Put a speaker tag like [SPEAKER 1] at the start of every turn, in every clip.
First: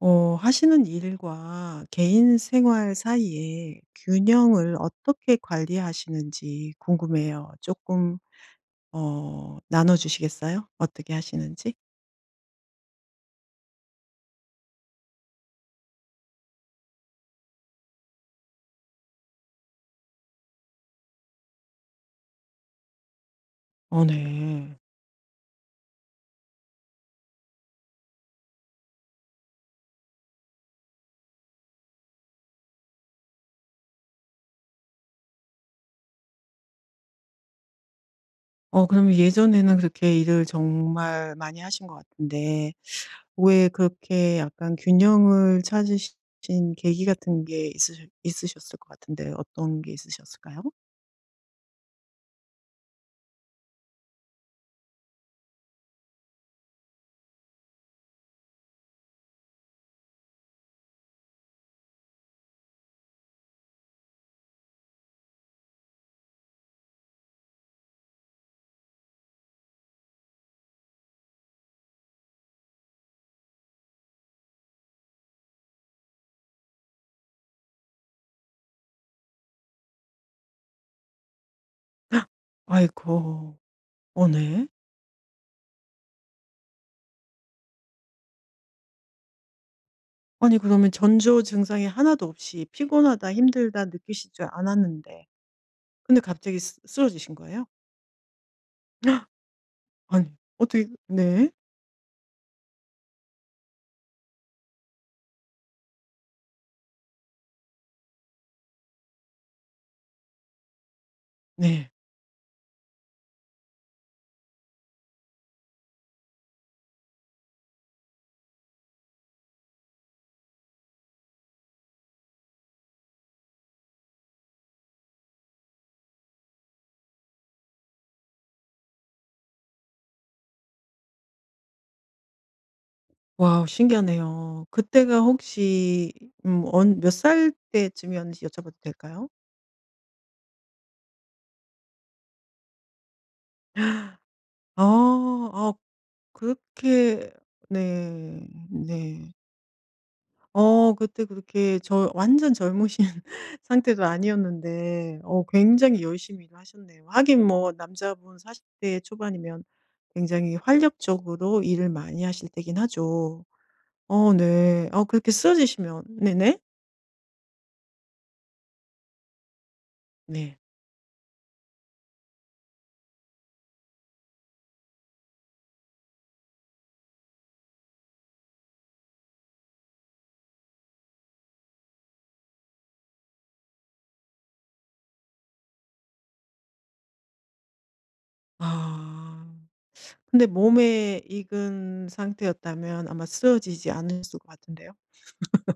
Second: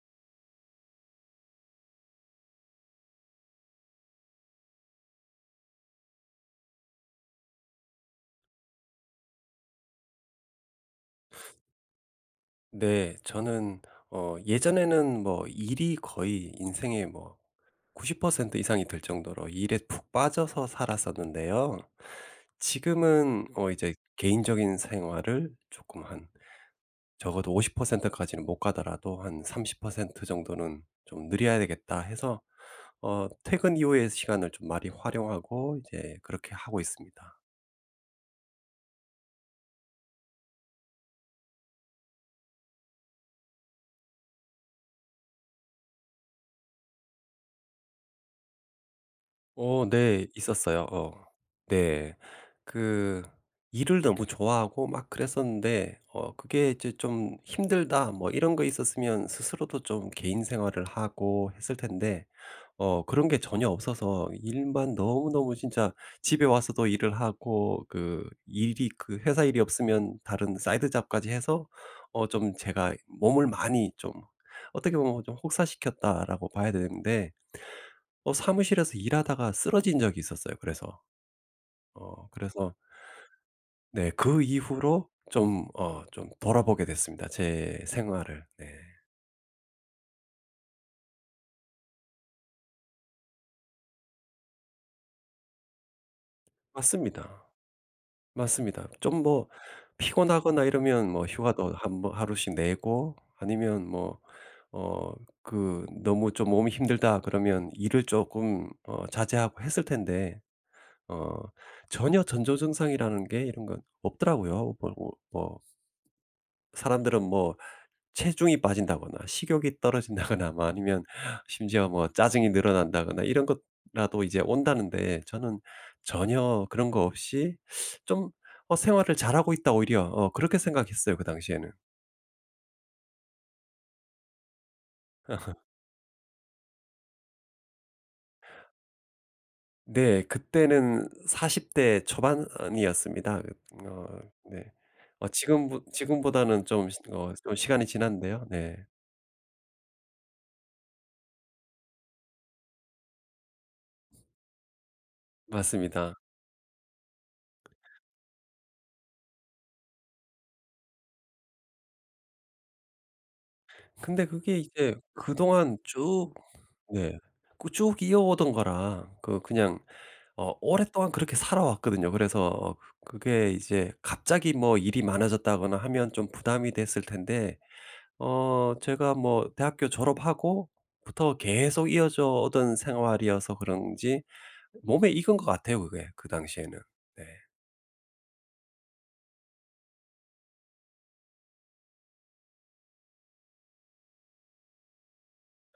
[SPEAKER 1] 어 하시는 일과 개인 생활 사이에 균형을 어떻게 관리하시는지 궁금해요. 쪼끔 어 나눠 주시겠어요, 어떻게 하시는지?
[SPEAKER 2] 네 저는 어 예전에는 뭐 일이 거의 인생의 뭐 90% 이상이 될 정도로 일에 푹 빠져서 살았었는데요 지금은 어 이제
[SPEAKER 1] 어
[SPEAKER 2] '개인적인
[SPEAKER 1] 네.
[SPEAKER 2] 생활을 쪼금 한 적어도 50% 까지는 못 가더라도 한 30% 정도는 좀 늘여야 되겠다.' 해서 어 퇴근 이후에 시간을 좀 많이 활용하고 이제 그렇게 하고 있습니다.
[SPEAKER 1] 어 그러면 예전에는 그렇게 일을 정말 많이 하신 것 같은데 왜 그렇게 약간 균형을 찾으시 신 계기 같은 게 있으셔 있으셨을 것 같은데 어떤
[SPEAKER 2] 어
[SPEAKER 1] 게
[SPEAKER 2] 네
[SPEAKER 1] 있으셨을까요?
[SPEAKER 2] 있었어요. 어 네. 그 일을 너무 좋아하고 막 그랬었는데 어 그게 이제 '좀 힘들다.' 뭐 이런 거 있었으면 스스로도 좀 개인 생활을 하고 했을 텐데 어 그런 게 전혀 없어서 일만 너무너무 진짜 집에 와서도 일을 하고 그 일이 그 회사 일이 없으면 다른 side job까지 해서 어 좀 제가 몸을 많이 좀 어떻게 보면 좀 '혹사시켰다.'라고 봐야 되는데 어 사무실에서 일하다가 쓰러진 적이 있었어요 그래서. 어 그래서
[SPEAKER 1] 아이고.
[SPEAKER 2] 네
[SPEAKER 1] 오
[SPEAKER 2] 그
[SPEAKER 1] 네.
[SPEAKER 2] 이후로 좀 어 좀 돌아보게 됐습니다, 제 생활을. 네.
[SPEAKER 1] 아니 그러면 전조 증상이 1 도 없이 '피곤하다.', '힘들다.' 느끼시지 않았는데 근데 갑자기 쓰 쓰러지신
[SPEAKER 2] 맞습니다.
[SPEAKER 1] 거예요?
[SPEAKER 2] 맞습니다. 좀 뭐
[SPEAKER 1] 아니
[SPEAKER 2] 피곤하거나
[SPEAKER 1] 어떻게
[SPEAKER 2] 이러면 뭐
[SPEAKER 1] 네.
[SPEAKER 2] 휴가도 1 번 하루씩 내고 아니면 뭐 어 그 너무 좀 몸이 힘들다 그러면 일을 쪼끔 어 자제하고 했을 텐데 어
[SPEAKER 1] 네.
[SPEAKER 2] 전혀 전조증상이라는 게 이런 건 없더라고요. 그러고 뭐 사람들은 뭐 체중이 빠진다거나 식욕이 떨어진다거나 뭐 아니면 심지어 뭐 짜증이 늘어난다거나 이런 거라도 이제 온다는데 저는 전혀 그런 거 없이 좀 '어 생활을 잘하고 있다.' 오히려 어 그렇게 생각했어요 그 당시에는.
[SPEAKER 1] 와 신기하네요. 그때가 혹시 음 언 몇 살 때쯤이었는지 여쭤봐도 될까요?
[SPEAKER 2] 네 그때는 40 대 초반이었습니다. 음 어 네. 어
[SPEAKER 1] 아. 아
[SPEAKER 2] 지금보 지금보다는 좀 시
[SPEAKER 1] 그렇게
[SPEAKER 2] 어 좀 시간이
[SPEAKER 1] 네.
[SPEAKER 2] 지났는데요. 네.
[SPEAKER 1] 네. 어 그때 그렇게 저 완전 젊으신 상태도 아니었는데 어 굉장히
[SPEAKER 2] 맞습니다.
[SPEAKER 1] 열심히 일을 하셨네요. 하긴 뭐 남자분 40 대 초반이면 굉장히 활력적으로 일을 많이 하실 때기는 하죠.
[SPEAKER 2] 근데
[SPEAKER 1] 어
[SPEAKER 2] 그게
[SPEAKER 1] 네.
[SPEAKER 2] 이제
[SPEAKER 1] 어 그렇게
[SPEAKER 2] 그동안
[SPEAKER 1] 쓰러지시면
[SPEAKER 2] 쭉
[SPEAKER 1] 네네.
[SPEAKER 2] 네. 그 쭉 이어오던 거라 그 그냥 어
[SPEAKER 1] 네.
[SPEAKER 2] 오랫동안 그렇게 살아왔거든요. 그래서 그게 이제 갑자기 뭐 일이 많아졌다거나 하면 좀 부담이 됐을 텐데 어 제가 뭐 대학교 졸업하고부터 계속 이어져 오던 생활이어서 그런지 몸에 익은 것 같아요 그게 그 당시에는. 네.
[SPEAKER 1] 아. 근데 몸에 익은 상태였다면 아마 쓰러지지 않으셨을 것 같은데요.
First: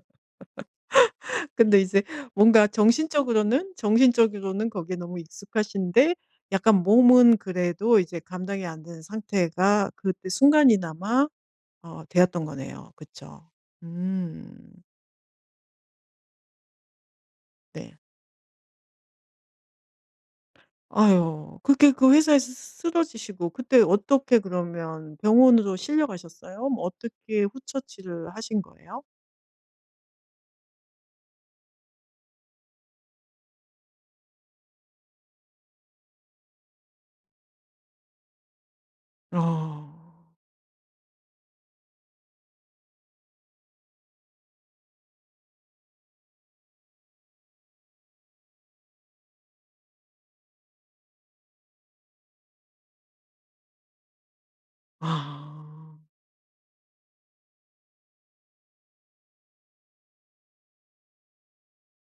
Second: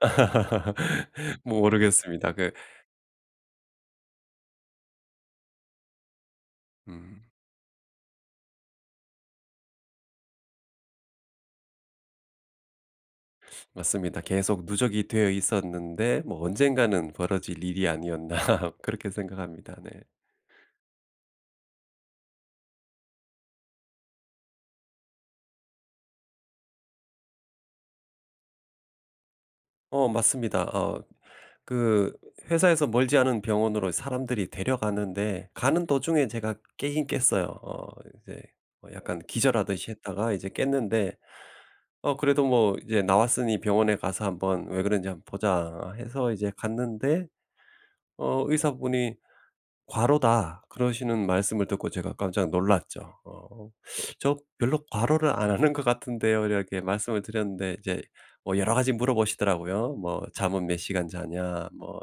[SPEAKER 1] 근데 이제
[SPEAKER 2] 모르겠습니다. 그
[SPEAKER 1] 뭔가 정신적으로는 정신적으로는 거기에 너무 익숙하신데 약간
[SPEAKER 2] 음.
[SPEAKER 1] 몸은 그래도 이제 감당이 안 된 상태가 그때 순간이나마 어 되었던 거네요. 그쵸.
[SPEAKER 2] 맞습니다. 계속
[SPEAKER 1] 음.
[SPEAKER 2] 누적이 되어 있었는데 '뭐 언젠가는 벌어질 일이
[SPEAKER 1] 네.
[SPEAKER 2] 아니었나.' 그렇게 생각합니다. 네.
[SPEAKER 1] 아유. 그렇게 그 회사에서 쓰 쓰 쓰러지시고 그때 어떻게 그러면 병원으로 실려 가셨어요? 뭐 어떻게 후처치를 하신 거예요?
[SPEAKER 2] 어 맞습니다. 어 그 회사에서 멀지 않은 병원으로 사람들이 데려갔는데 가는 도중에 제가 깨기는 깼어요. 어 이제 뭐 약간
[SPEAKER 1] 어.
[SPEAKER 2] 기절하듯이 했다가 이제 깼는데 어 그래도 뭐 이제 나왔으니 병원에 가서 한번 왜 그런지 한번 보자 해서 이제 갔는데 어 의사분이 "과로다." 그러시는 말씀을 듣고 제가 깜짝 놀랐죠. 어 "저 별로 과로를 안 하는 것
[SPEAKER 1] 아.
[SPEAKER 2] 같은데요." 이렇게 말씀을 드렸는데 이제 뭐 여러 가지 물어보시더라고요. 뭐 "잠은 몇 시간 자냐?" 뭐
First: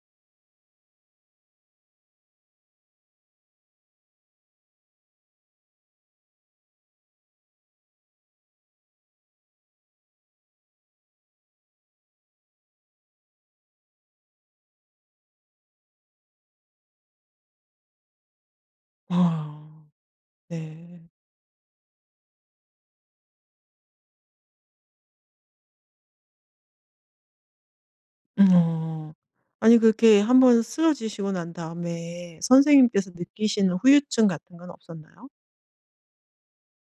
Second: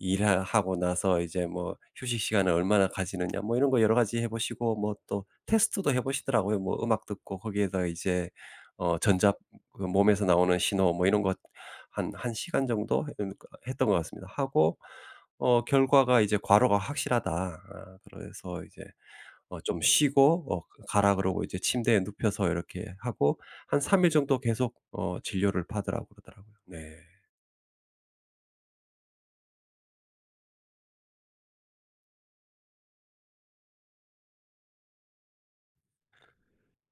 [SPEAKER 2] "일하 하고 나서 이제 뭐 휴식시간을 얼마나 가지느냐?" 뭐 이런 거 여러 가지 해 보시고 뭐 또 테스트도 해 보시더라고요. 뭐 음악 듣고 거기에다가 이제 어 전자 그 몸에서 나오는 신호 뭐 이런 거 한 1 시간 정도 이렇게 했던 것 같습니다. 하고 어 결과가 이제 "과로가 확실하다." 아 그래서 이제 "어 좀
[SPEAKER 1] 아.
[SPEAKER 2] 쉬고 어
[SPEAKER 1] 네.
[SPEAKER 2] 가라." 그러고 이제 침대에 눕혀서 이렇게 하고 한 3 일 정도 계속 어 진료를 받으라고 그러더라고요. 네.
[SPEAKER 1] 음 어. 아니 그렇게 1 번 쓰러지시고 난 다음에 선생님께서 느끼시는 후유증 같은 건 없었나요?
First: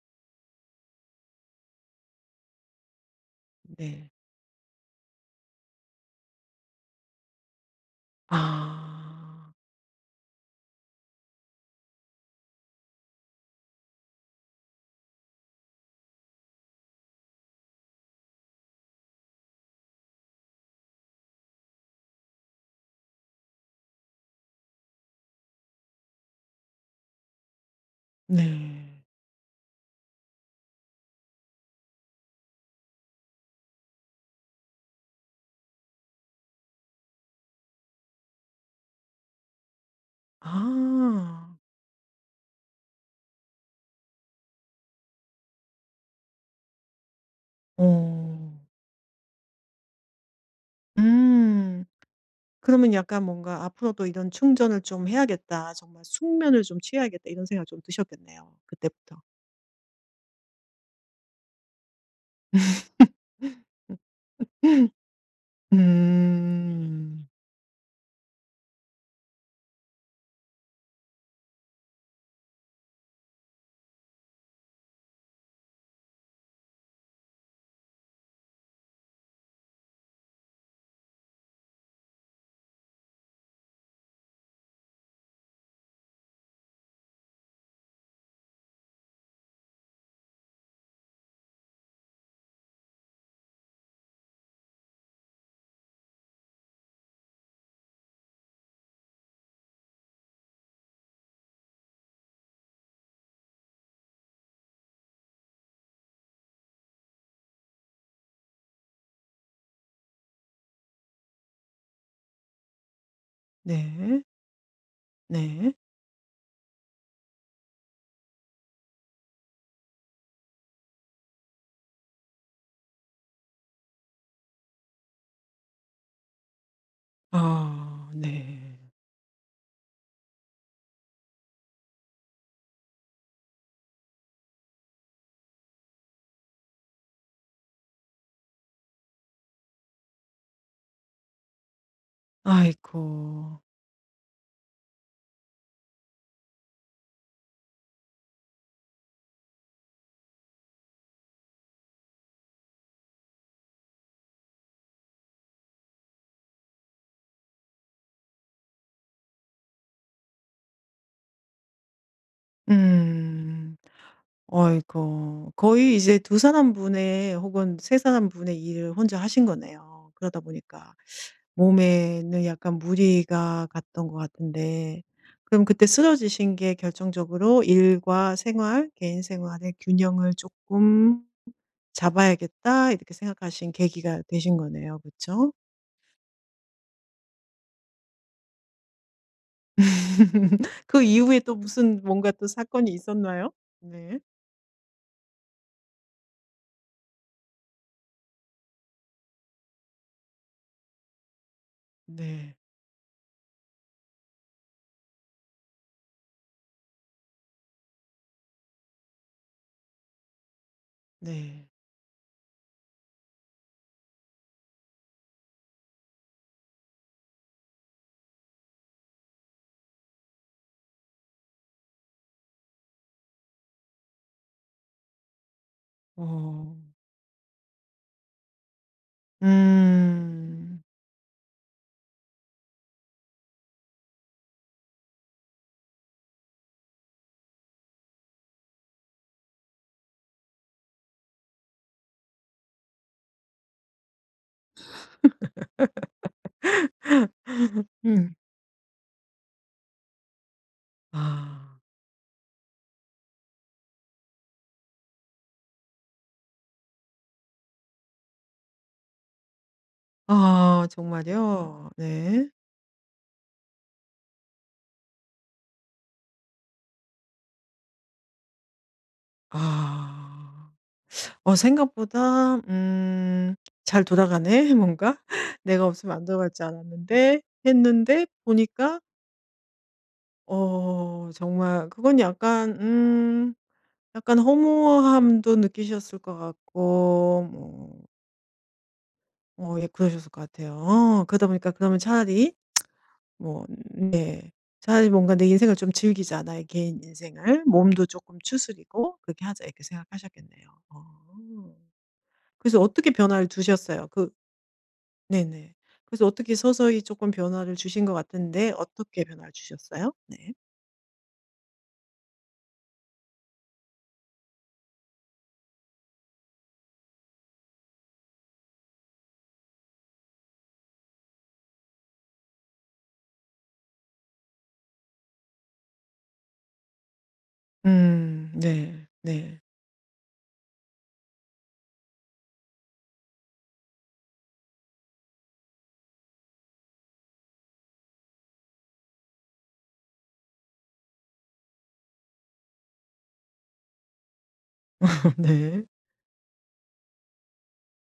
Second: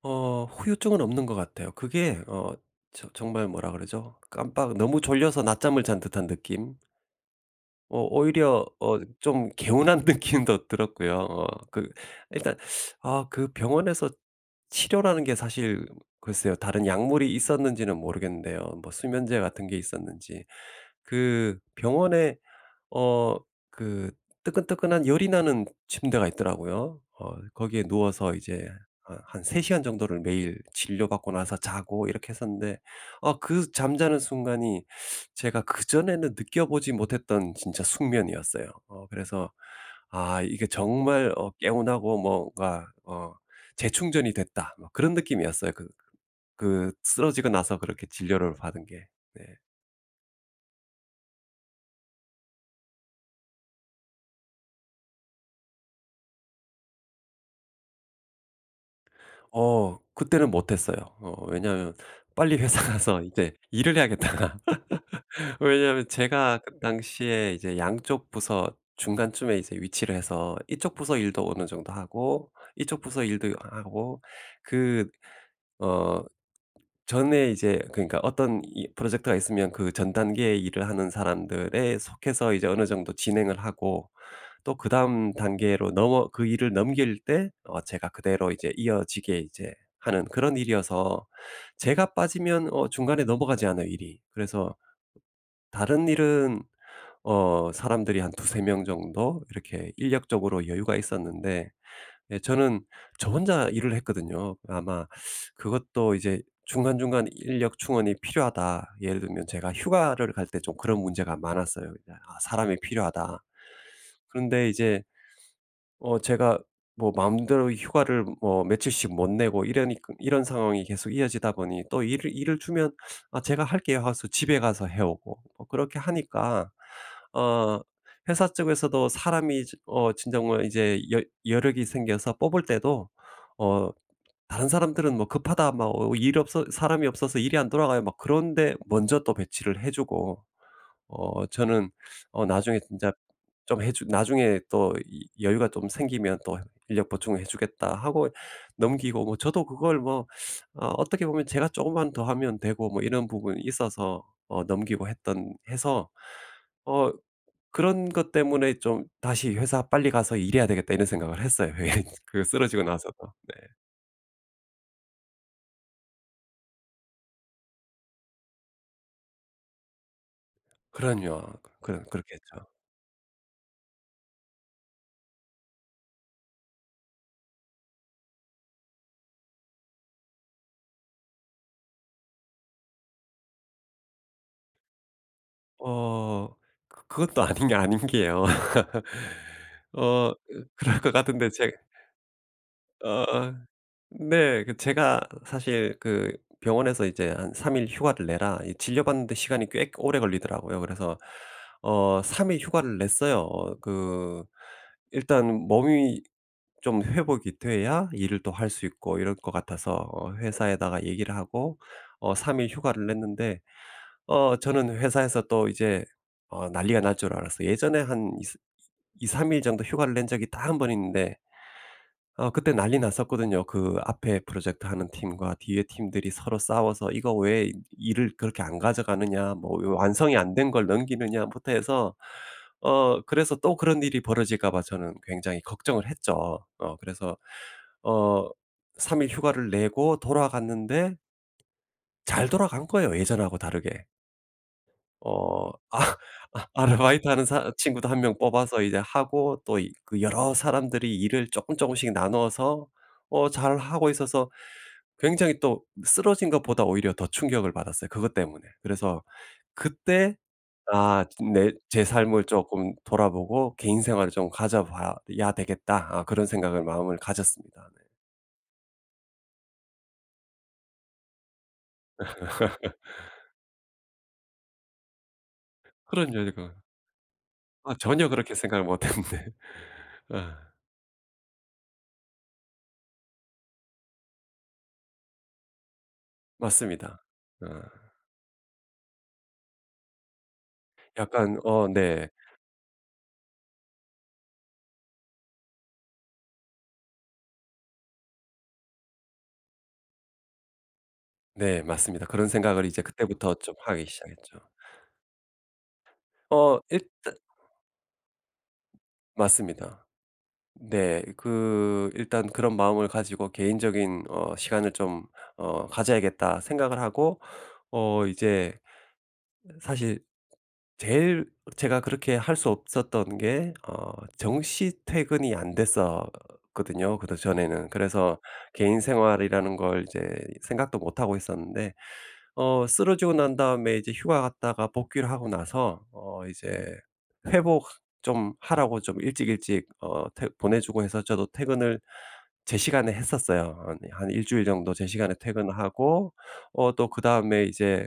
[SPEAKER 2] 어 후유증은 없는 것 같아요. 그게 어 저 정말 뭐라
[SPEAKER 1] 네.
[SPEAKER 2] 그러죠? 깜빡 너무 졸려서 낮잠을 잔 듯한 느낌? 어 오히려 어 좀
[SPEAKER 1] 아.
[SPEAKER 2] 개운한 느낌도 들었고요. 어 그 일단 아 그 병원에서 치료라는 게 사실 글쎄요. 다른 약물이 있었는지는 모르겠는데요. 뭐 수면제 같은 게 있었는지. 그 병원에 어 그 뜨끈뜨끈한 열이 나는 침대가 있더라고요. 어 거기에 누워서 이제
[SPEAKER 1] 네.
[SPEAKER 2] 한 한 3 시간 정도를 매일 진료받고 나서 자고 이렇게 했었는데 어 그 잠자는 순간이 제가 그전에는 느껴보지 못했던 진짜 숙면이었어요. 어 그래서 '아 이게 정말 어
[SPEAKER 1] 아.
[SPEAKER 2] 개운하고 뭐가 어 재충전이 됐다.' 뭐 그런 느낌이었어요 그 그 쓰러지고 나서 그렇게 진료를
[SPEAKER 1] 어.
[SPEAKER 2] 받은 게. 네.
[SPEAKER 1] 음. 그러면 약간 뭔가 '앞으로도 이런 충전을 좀 해야겠다. 정말 숙면을 좀 취해야겠다.' 이런 생각이 좀 드셨겠네요 그때부터.
[SPEAKER 2] 어 그때는 못했어요. 어 왜냐하면 '빨리 회사 가서 이제 일을 해야겠다.'가 왜냐하면 제가 그
[SPEAKER 1] 음.
[SPEAKER 2] 당시에 이제 양쪽 부서 중간쯤에 이제 위치를 해서 이쪽 부서 일도 어느 정도 하고 이쪽 부서 일도 하고 그 어 전에 이제 그니까 어떤 이 프로젝트가 있으면 그 전 단계의 일을 하는 사람들에 속해서 이제 어느 정도 진행을 하고 또 그다음 단계로 넘어 그 일을 넘길 때 어 제가 그대로 이제 이어지게 이제 하는 그런 일이어서 제가 빠지면 어 중간에 넘어가지 않아요 일이. 그래서 다른 일은 어 사람들이 한 2-3 명 정도 이렇게 인력적으로 여유가 있었는데 네 저는 저 혼자 일을 했거든요. 아마 그것도 이제 중간중간 '인력 충원이 필요하다.' 예를 들면 제가 휴가를 갈 때 좀 그런 문제가 많았어요. 이제 '아 사람이 필요하다.'
[SPEAKER 1] 네.
[SPEAKER 2] 그런데 이제
[SPEAKER 1] 네.
[SPEAKER 2] 어 제가 뭐 마음대로 휴가를 뭐 며칠씩 못 내고 이러니ㄲ 이런 상황이 계속 이어지다 보니 또 일을 일을 주면 "아 제가 할게요." 하고서 집에 가서 해오고 어 그렇게 하니까 어
[SPEAKER 1] 아
[SPEAKER 2] 회사
[SPEAKER 1] 네.
[SPEAKER 2] 쪽에서도 사람이 지 어 진정 뭐 이제 여 여력이 생겨서 뽑을 때도 어 다른 사람들은 뭐 "급하다." 막 어 일 없어 "사람이 없어서 일이 안 돌아가요." 막 그런 데 먼저 또 배치를 해주고 어 저는 어 나중에 진짜
[SPEAKER 1] 아이고.
[SPEAKER 2] 좀 해주 나중에 또 이 "여유가 좀 생기면 또 인력 보충을 해주겠다." 하고 넘기고 뭐 저도 그걸 뭐 어 어떻게 보면 제가 조금만 더 하면 되고 뭐 이런 부분이 있어서 어 넘기고 했던 해서 어 그런 것 때문에 좀 '다시 회사 빨리 가서 일해야 되겠다.' 이런 생각을 했어요. 예. 그 쓰러지고 나서도. 네.
[SPEAKER 1] 음. 아이고. 거의 이제 2 사람 분의 혹은 3 사람 분의 일을 혼자 하신 거네요. 그러다 보니까
[SPEAKER 2] 그럼요. 그 그럼
[SPEAKER 1] 몸에는
[SPEAKER 2] 그렇겠죠.
[SPEAKER 1] 약간 무리가 갔던 것 같은데 그럼 그때 쓰러지신 게 결정적으로 '일과 생활 개인 생활의 균형을 쪼끔 잡아야겠다.' 이렇게 생각하신 계기가 되신 거네요. 그쵸?
[SPEAKER 2] 어 그 그것도 아닌 게 아닌 게요. 어 그 그럴
[SPEAKER 1] 그
[SPEAKER 2] 것
[SPEAKER 1] 이후에
[SPEAKER 2] 같은데
[SPEAKER 1] 또
[SPEAKER 2] 제
[SPEAKER 1] 무슨 뭔가 또 사건이 있었나요?
[SPEAKER 2] 어.
[SPEAKER 1] 네.
[SPEAKER 2] 네. 그 제가 사실 그 병원에서 이제 "한 3 일 휴가를 내라." 이 진료받는데 시간이 꽤 오래 걸리더라고요. 그래서 어 3
[SPEAKER 1] 네.
[SPEAKER 2] 일 휴가를 냈어요. 어 그 일단 몸이 좀 회복이 돼야 일을 또 할 수 있고 이럴 것 같아서 어 회사에다가 얘기를
[SPEAKER 1] 네.
[SPEAKER 2] 하고 어 3 일 휴가를 냈는데 어 저는 회사에서 또 이제 어 난리가 날 줄 알았어요. 예전에 한 이ㅅ 2-3 일 정도 휴가를 낸 적이 딱 1 번 있는데 어 그때 난리 났었거든요. 그 앞에 프로젝트 하는 팀과 뒤에 팀들이 서로
[SPEAKER 1] 어.
[SPEAKER 2] 싸워서 '이거 왜 일을 그렇게 안 가져가느냐. 뭐 요 완성이 안 된
[SPEAKER 1] 음.
[SPEAKER 2] 걸 넘기느냐.'부터 해서 어 그래서 또 그런 일이 벌어질까 봐 저는 굉장히 걱정을 했죠. 어 그래서 어 3 일 휴가를 내고 돌아갔는데 잘 돌아간 거예요 예전하고 다르게. 어. 아. 아 아르바이트하는 사 친구도 1
[SPEAKER 1] 음.
[SPEAKER 2] 명 뽑아서 이제 하고 또 이 그 여러 사람들이 일을 쪼끔
[SPEAKER 1] 아.
[SPEAKER 2] 쪼끔씩 나눠서 어 잘 하고 있어서 굉장히 또 쓰러진 것보다 오히려 더 충격을 받았어요 그것 때문에. 그래서 그때
[SPEAKER 1] 아
[SPEAKER 2] '아
[SPEAKER 1] 정말요?
[SPEAKER 2] 내 제 삶을
[SPEAKER 1] 네.
[SPEAKER 2] 쪼끔 돌아보고 개인 생활을 좀 가져봐야 되겠다.' 아 그런 생각을 마음을 가졌습니다. 네.
[SPEAKER 1] 아. '어 생각보다 음 잘 돌아가네 뭔가. 내가 없으면 안
[SPEAKER 2] 그럼요.
[SPEAKER 1] 돌아갈 줄
[SPEAKER 2] 이거
[SPEAKER 1] 알았는데.'
[SPEAKER 2] 아.
[SPEAKER 1] 했는데
[SPEAKER 2] 전혀 그렇게 생각을
[SPEAKER 1] 보니까
[SPEAKER 2] 못 했는데. 어.
[SPEAKER 1] 어. 정말 그건 약간 음 약간 허무함도 느끼셨을 것
[SPEAKER 2] 맞습니다.
[SPEAKER 1] 같고 뭐
[SPEAKER 2] 어.
[SPEAKER 1] 어 예. 그러셨을 것 같아요. 어 그러다
[SPEAKER 2] 약간
[SPEAKER 1] 보니까
[SPEAKER 2] 어.
[SPEAKER 1] 그러면
[SPEAKER 2] 네.
[SPEAKER 1] 차라리 뭐 네. '차라리 뭔가 내 인생을 좀 즐기자. 나의 개인 인생을 몸도 쪼끔 추스르고. 그렇게 하자.' 이렇게 생각하셨겠네요. 어.
[SPEAKER 2] 네. 맞습니다. 그런
[SPEAKER 1] 그래서
[SPEAKER 2] 생각을 이제
[SPEAKER 1] 어떻게 변화를
[SPEAKER 2] 그때부터 좀 하기
[SPEAKER 1] 두셨어요? 그
[SPEAKER 2] 시작했죠.
[SPEAKER 1] 네네. 그래서 어떻게
[SPEAKER 2] 어.
[SPEAKER 1] 서서히 쪼끔
[SPEAKER 2] 일단
[SPEAKER 1] 변화를 주신 것 같은데 어떻게 변화를
[SPEAKER 2] 맞습니다.
[SPEAKER 1] 주셨어요? 네.
[SPEAKER 2] 네. 그 일단 그런 마음을 가지고 '개인적인 어 시간을 좀 어 가져야겠다.' 생각을 하고 어 이제 사실 제일 제가 그렇게 할 수 없었던 게 어 정시 퇴근이 안됐었거든요 그전에는. 그래서
[SPEAKER 1] 음.
[SPEAKER 2] 개인
[SPEAKER 1] 네. 네.
[SPEAKER 2] 생활이라는 걸 이제 생각도 못 하고 있었는데 어 쓰러지고 난 다음에 이제 휴가 갔다가 복귀를 하고 나서 어 이제 회복 좀 하라고 좀 일찍 일찍 어 퇴 보내주고 해서 저도 퇴근을 제 시간에 했었어요. 어 네. 한 1 주일 정도 제 시간에 퇴근을
[SPEAKER 1] 네.
[SPEAKER 2] 하고 어 또 그다음에 이제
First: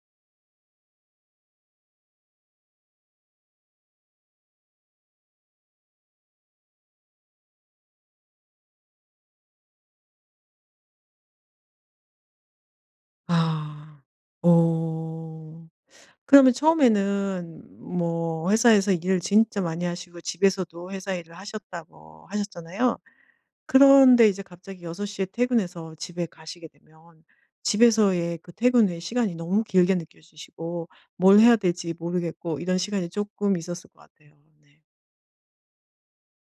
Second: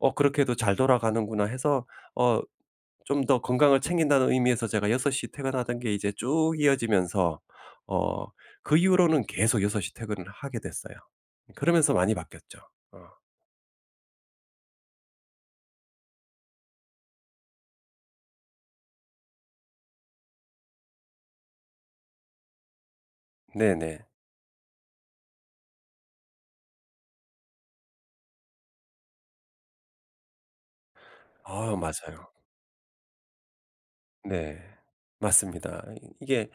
[SPEAKER 2] '어 그렇게도 잘 돌아가는구나.' 해서 어 좀 더 건강을 챙긴다는 의미에서 제가 6 시에 퇴근하던 게 이제 쭉 이어지면서 어 그 이후로는 계속 6 시에 퇴근을 하게 됐어요. 그러면서 많이 바뀌었죠. 어.
[SPEAKER 1] 아. 어. 그러면 처음에는 뭐 회사에서 일을 진짜 많이 하시고 집에서도 회사 일을 하셨다고 하셨잖아요.
[SPEAKER 2] 네네.
[SPEAKER 1] 그런데 이제 갑자기 6 시에 퇴근해서 집에 가시게 되면 집에서의 그 퇴근 후에 시간이 너무 길게 느껴지시고 뭘 해야
[SPEAKER 2] 아
[SPEAKER 1] 될지
[SPEAKER 2] 맞아요.
[SPEAKER 1] 모르겠고 이런 시간이 쪼끔 있었을 것 같아요.
[SPEAKER 2] 네.
[SPEAKER 1] 네.
[SPEAKER 2] 맞습니다. 이 이게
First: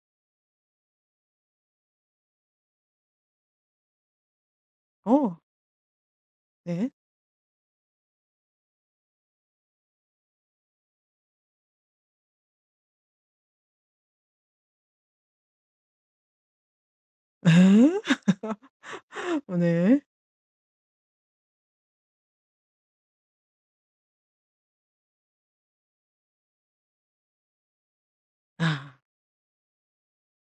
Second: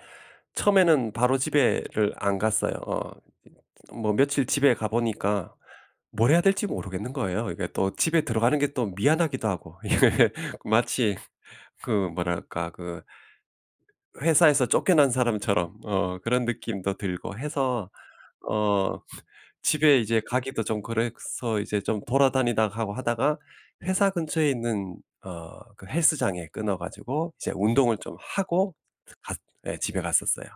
[SPEAKER 2] 처음에는 바로 집에를 안 갔어요. 어 이 뭐 며칠 집에 가
[SPEAKER 1] 어.
[SPEAKER 2] 보니까 뭘 해야 될지
[SPEAKER 1] 네.
[SPEAKER 2] 모르겠는 거예요. 이게 또 집에 들어가는 게 또 미안하기도 하고. 이게 마치 그 뭐랄까. 그 회사에서 쫓겨난 사람처럼 어 그런 느낌도 들고
[SPEAKER 1] 예?
[SPEAKER 2] 해서 어 집에
[SPEAKER 1] 오늘
[SPEAKER 2] 이제 가기도 좀 그래서 이제 좀 돌아다니다 하고 하다가 회사 근처에 있는 어 그 헬스장에 끊어 가지고 이제 운동을 좀 하고
[SPEAKER 1] 아.
[SPEAKER 2] 갔 네 집에 갔었어요.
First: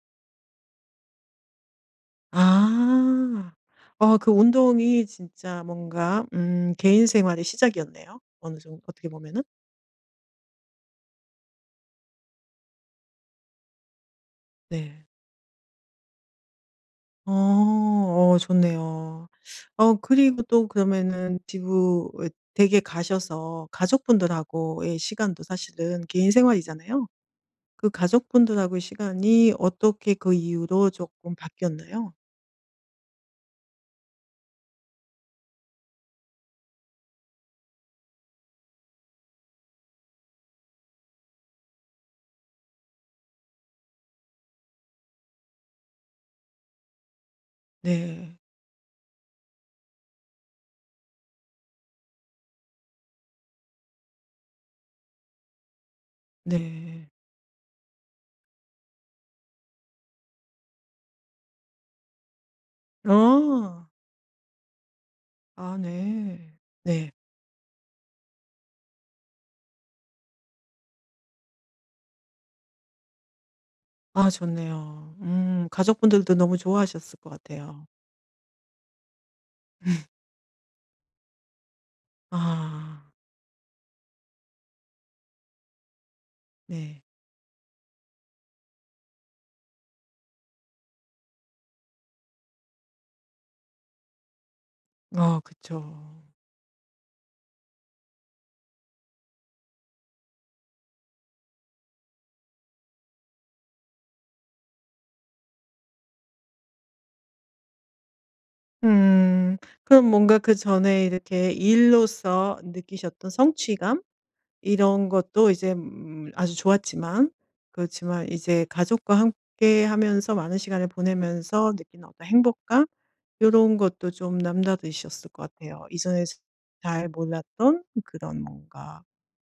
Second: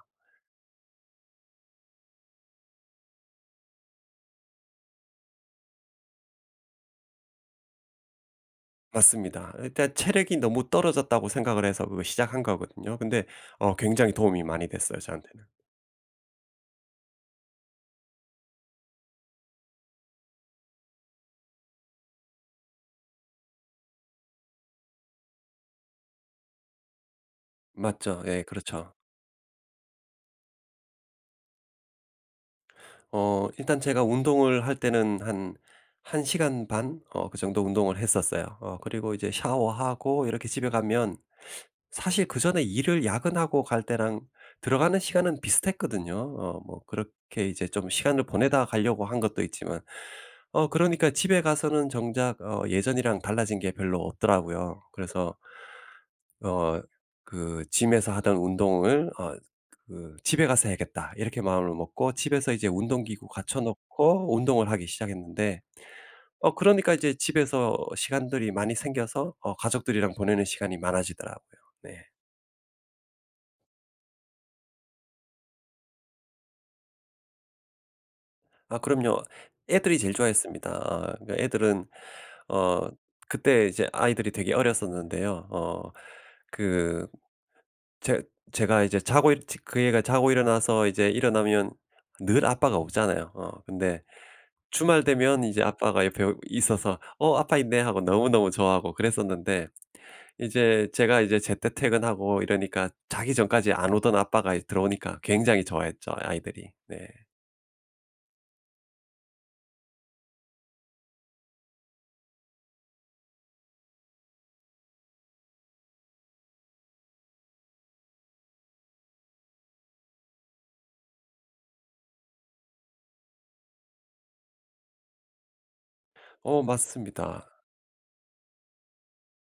[SPEAKER 1] 아. 어 그 운동이 진짜 뭔가 음 개인 생활의 시작이었네요. 어느 정 어떻게 보면은.
[SPEAKER 2] 맞습니다. 일단 체력이 너무 떨어졌다고 생각을 해서 그걸 시작한 거거든요. 근데 어 굉장히 도움이 많이 됐어요
[SPEAKER 1] 네.
[SPEAKER 2] 저한테는.
[SPEAKER 1] 어. 어 좋네요. 어 그리고 또 그러면은 지구 어 댁에 가셔서 가족분들하고의 시간도 사실은 개인 생활이잖아요. 그
[SPEAKER 2] 맞죠. 예
[SPEAKER 1] 가족분들하고의
[SPEAKER 2] 그렇죠.
[SPEAKER 1] 시간이 어떻게 그 이후로 쪼끔 바뀌었나요?
[SPEAKER 2] 어 일단 제가 운동을 할 때는 한 1 시간 반 어 그 정도 운동을 했었어요. 어 그리고 이제 샤워하고 이렇게 집에 가면 사실 그전에 일을 야근하고 갈 때랑 들어가는 시간은 비슷했거든요 어 뭐 그렇게 이제 좀 시간을
[SPEAKER 1] 네.
[SPEAKER 2] 보내다 가려고 한 것도 있지만. 어 그러니까 집에 가서는 정작 어 예전이랑 달라진 게 별로 없더라고요. 그래서 어
[SPEAKER 1] 네.
[SPEAKER 2] 그' Gym에서 하던 운동을 어 그 집에 가서 해야겠다.' 이렇게 마음을 먹고 집에서 이제 운동기구 갖춰
[SPEAKER 1] 어.
[SPEAKER 2] 놓고 운동을 하기 시작했는데
[SPEAKER 1] 아
[SPEAKER 2] 어
[SPEAKER 1] 네.
[SPEAKER 2] 그러니까
[SPEAKER 1] 네.
[SPEAKER 2] 이제 집에서 시간들이 많이 생겨서 어 가족들이랑 보내는 시간이 많아지더라고요. 네.
[SPEAKER 1] 아 좋네요. 음 가족분들도 너무 좋아하셨을 것 같아요.
[SPEAKER 2] 아 그럼요. 애들이 제일 좋아했습니다. 어 애들은 어
[SPEAKER 1] 아.
[SPEAKER 2] 그때 이제 아이들이 되게 어렸었는데요 어
[SPEAKER 1] 네.
[SPEAKER 2] 그 제 제가 이제 자고 일 저 그 애가 자고 일어나서 이제 일어나면 늘 아빠가 없잖아요. 어 근데 주말
[SPEAKER 1] 어
[SPEAKER 2] 되면 이제
[SPEAKER 1] 그쵸.
[SPEAKER 2] 아빠가 옆에 있어서 "어 아빠 있네." 하고 너무너무 좋아하고 그랬었는데 이제 제가 이제 제때 퇴근하고 이러니까 자기 전까지 안 오던 아빠가 이제 들어오니까 굉장히 좋아했죠 아이들이. 네.
[SPEAKER 1] 음. 그럼 뭔가 그전에 이렇게 일로서 느끼셨던 성취감 이런 것도 이제 음 아주 좋았지만 그렇지만 이제 가족과 함께 하면서 많은 시간을 보내면서 느끼는 어떤 행복감? 요런 것도 좀 남다르셨을 것 같아요. 이전에 즈
[SPEAKER 2] 어
[SPEAKER 1] 잘
[SPEAKER 2] 맞습니다.
[SPEAKER 1] 몰랐던 그런 뭔가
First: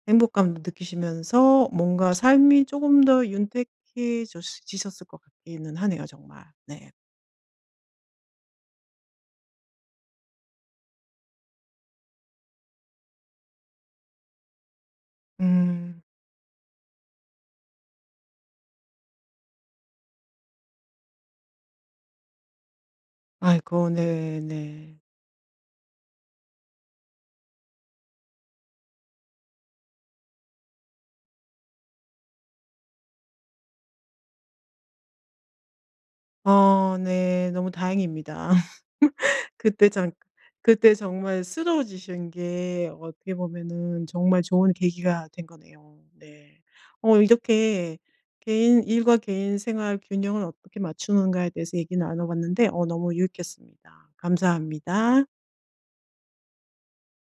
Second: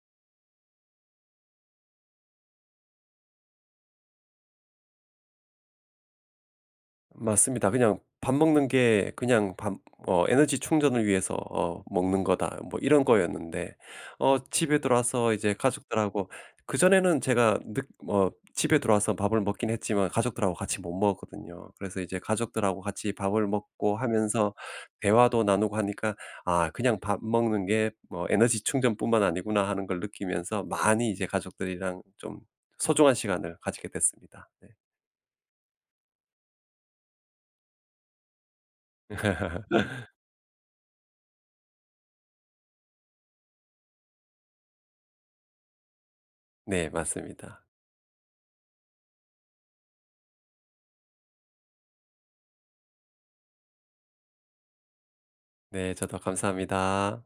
[SPEAKER 1] 행복감도 느끼시면서 뭔가 삶이 쪼금 더 윤택해져 지셨을 것 같기는 하네요 정말. 네.
[SPEAKER 2] 맞습니다. '그냥 밥 먹는 게 그냥 밥 어 에너지 충전을 위해서 어 먹는 거다.' 뭐 이런 거였는데 어 집에 들어와서 이제
[SPEAKER 1] 음.
[SPEAKER 2] 가족들하고 그전에는 제가 늦 어 집에 들어와서 밥을 먹기는 했지만 가족들하고 같이 못 먹었거든요. 그래서 이제 가족들하고 같이 밥을
[SPEAKER 1] 아이고
[SPEAKER 2] 먹고
[SPEAKER 1] 네
[SPEAKER 2] 하면서
[SPEAKER 1] 네.
[SPEAKER 2] 대화도 나누고 하니까 '아 그냥 밥 먹는 게 뭐 에너지 충전뿐만 아니구나.' 하는 걸 느끼면서 많이 이제 가족들이랑 좀 소중한 시간을 가지게 됐습니다. 네.
[SPEAKER 1] 어 네 너무 다행입니다. 그때 잠 그때 정말 쓰러지신 게 어떻게 보면은 정말 좋은 계기가 된 거네요. 네.
[SPEAKER 2] 네
[SPEAKER 1] 어
[SPEAKER 2] 맞습니다.
[SPEAKER 1] 이렇게 개인 일과 개인 생활 균형을 어떻게 맞추는가에 대해서 얘기 나눠봤는데 어 너무 유익했습니다. 감사합니다.
[SPEAKER 2] 네 저도 감사합니다.